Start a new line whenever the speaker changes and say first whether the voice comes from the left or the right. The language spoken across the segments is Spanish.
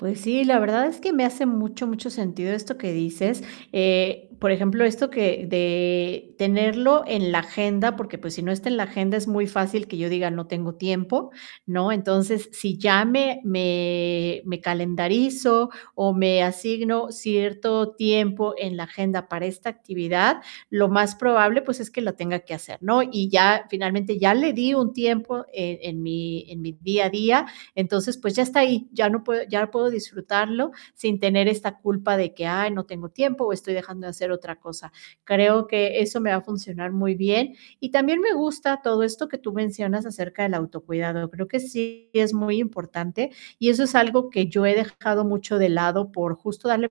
right: Pues sí, la verdad, es que me hace mucho, mucho sentido, esto que dices, eh, por ejemplo, esto que de tenerlo en la agenda, porque pues, si no está en la agenda, es muy fácil que yo diga: "No tengo tiempo", ¿no? Entonces, si ya me me me calendarizo, o me asigno cierto tiempo en la agenda, para esta actividad, lo más probable, pues, es que lo tenga que hacer, ¿no? Y ya finalmente, ya le di un tiempo, e en mi en mi día a día. Entonces, pues, ya está ahí, ya no puedo ya puedo disfrutarlo, sin tener esta culpa, de que: "Ay, no tengo tiempo, o estoy dejando de hacer otra cosa". Creo que eso, me va a funcionar muy bien. Y también, me gusta todo esto que tú mencionas, acerca del autocuidado. Creo que sí es muy importante, y eso es algo, que yo he dejado mucho de lado, por justo, darle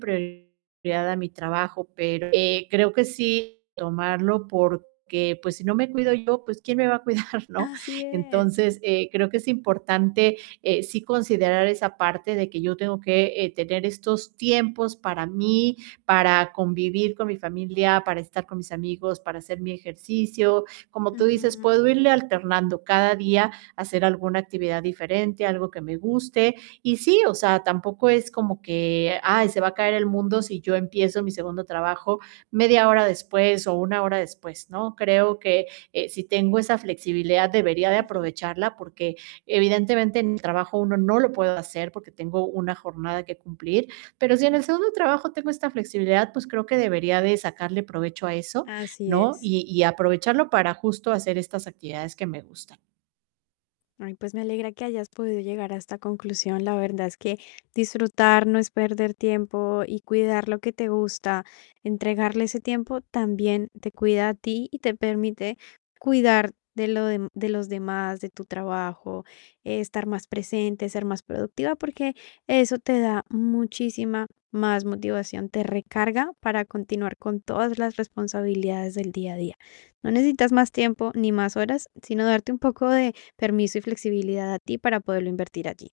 right: prioridad a mi trabajo. Pero, eh, creo que sí, tomarlo, porque, pues, si no me cuido yo, pues, ¿quién me va a cuidar, ¿no?
left: Así es.
right: Entonces, eh, creo que es importante, eh, sí considerar esa parte, de que yo tengo que, eh, tener estos tiempos para mí, para convivir con mi familia, para estar con mis amigos, para hacer mi ejercicio. Como tú dices,
left: Ujú.
right: puedo irle alternando cada día, hacer alguna actividad diferente, algo que me guste. Y sí, o sea, tampoco, es como que: "Ay, se va a caer el mundo", si yo empiezo mi segundo trabajo, 1/2 hora después, o 1 hora después, ¿no? Creo que, eh, si tengo esa flexibilidad, debería de
left: Ujú.
right: aprovecharla, porque evidentemente, en el trabajo 1, no lo puedo hacer, porque tengo una jornada que cumplir. Pero si en el segundo trabajo, tengo esta flexibilidad, pues creo que debería de sacarle provecho, a eso,
left: Así
right: ¿no?
left: es.
right: Y y aprovecharlo, para justo, hacer estas actividades que me gustan.
left: Ay, pues me alegra, que hayas podido llegar a esta conclusión. La verdad, es que disfrutar, no es perder tiempo, y cuidar lo que te gusta, entregarle ese tiempo, también te cuida a ti, y te permite cuidar de lo dem de los demás, de tu trabajo, estar más presente, ser más productiva, porque, eso te da, muchísima más motivación, te recarga, para continuar con todas las responsabilidades, del día a día. No necesitas más tiempo, ni más horas, sino darte un poco de permiso y flexibilidad, a ti, para poderlo invertir, a ti.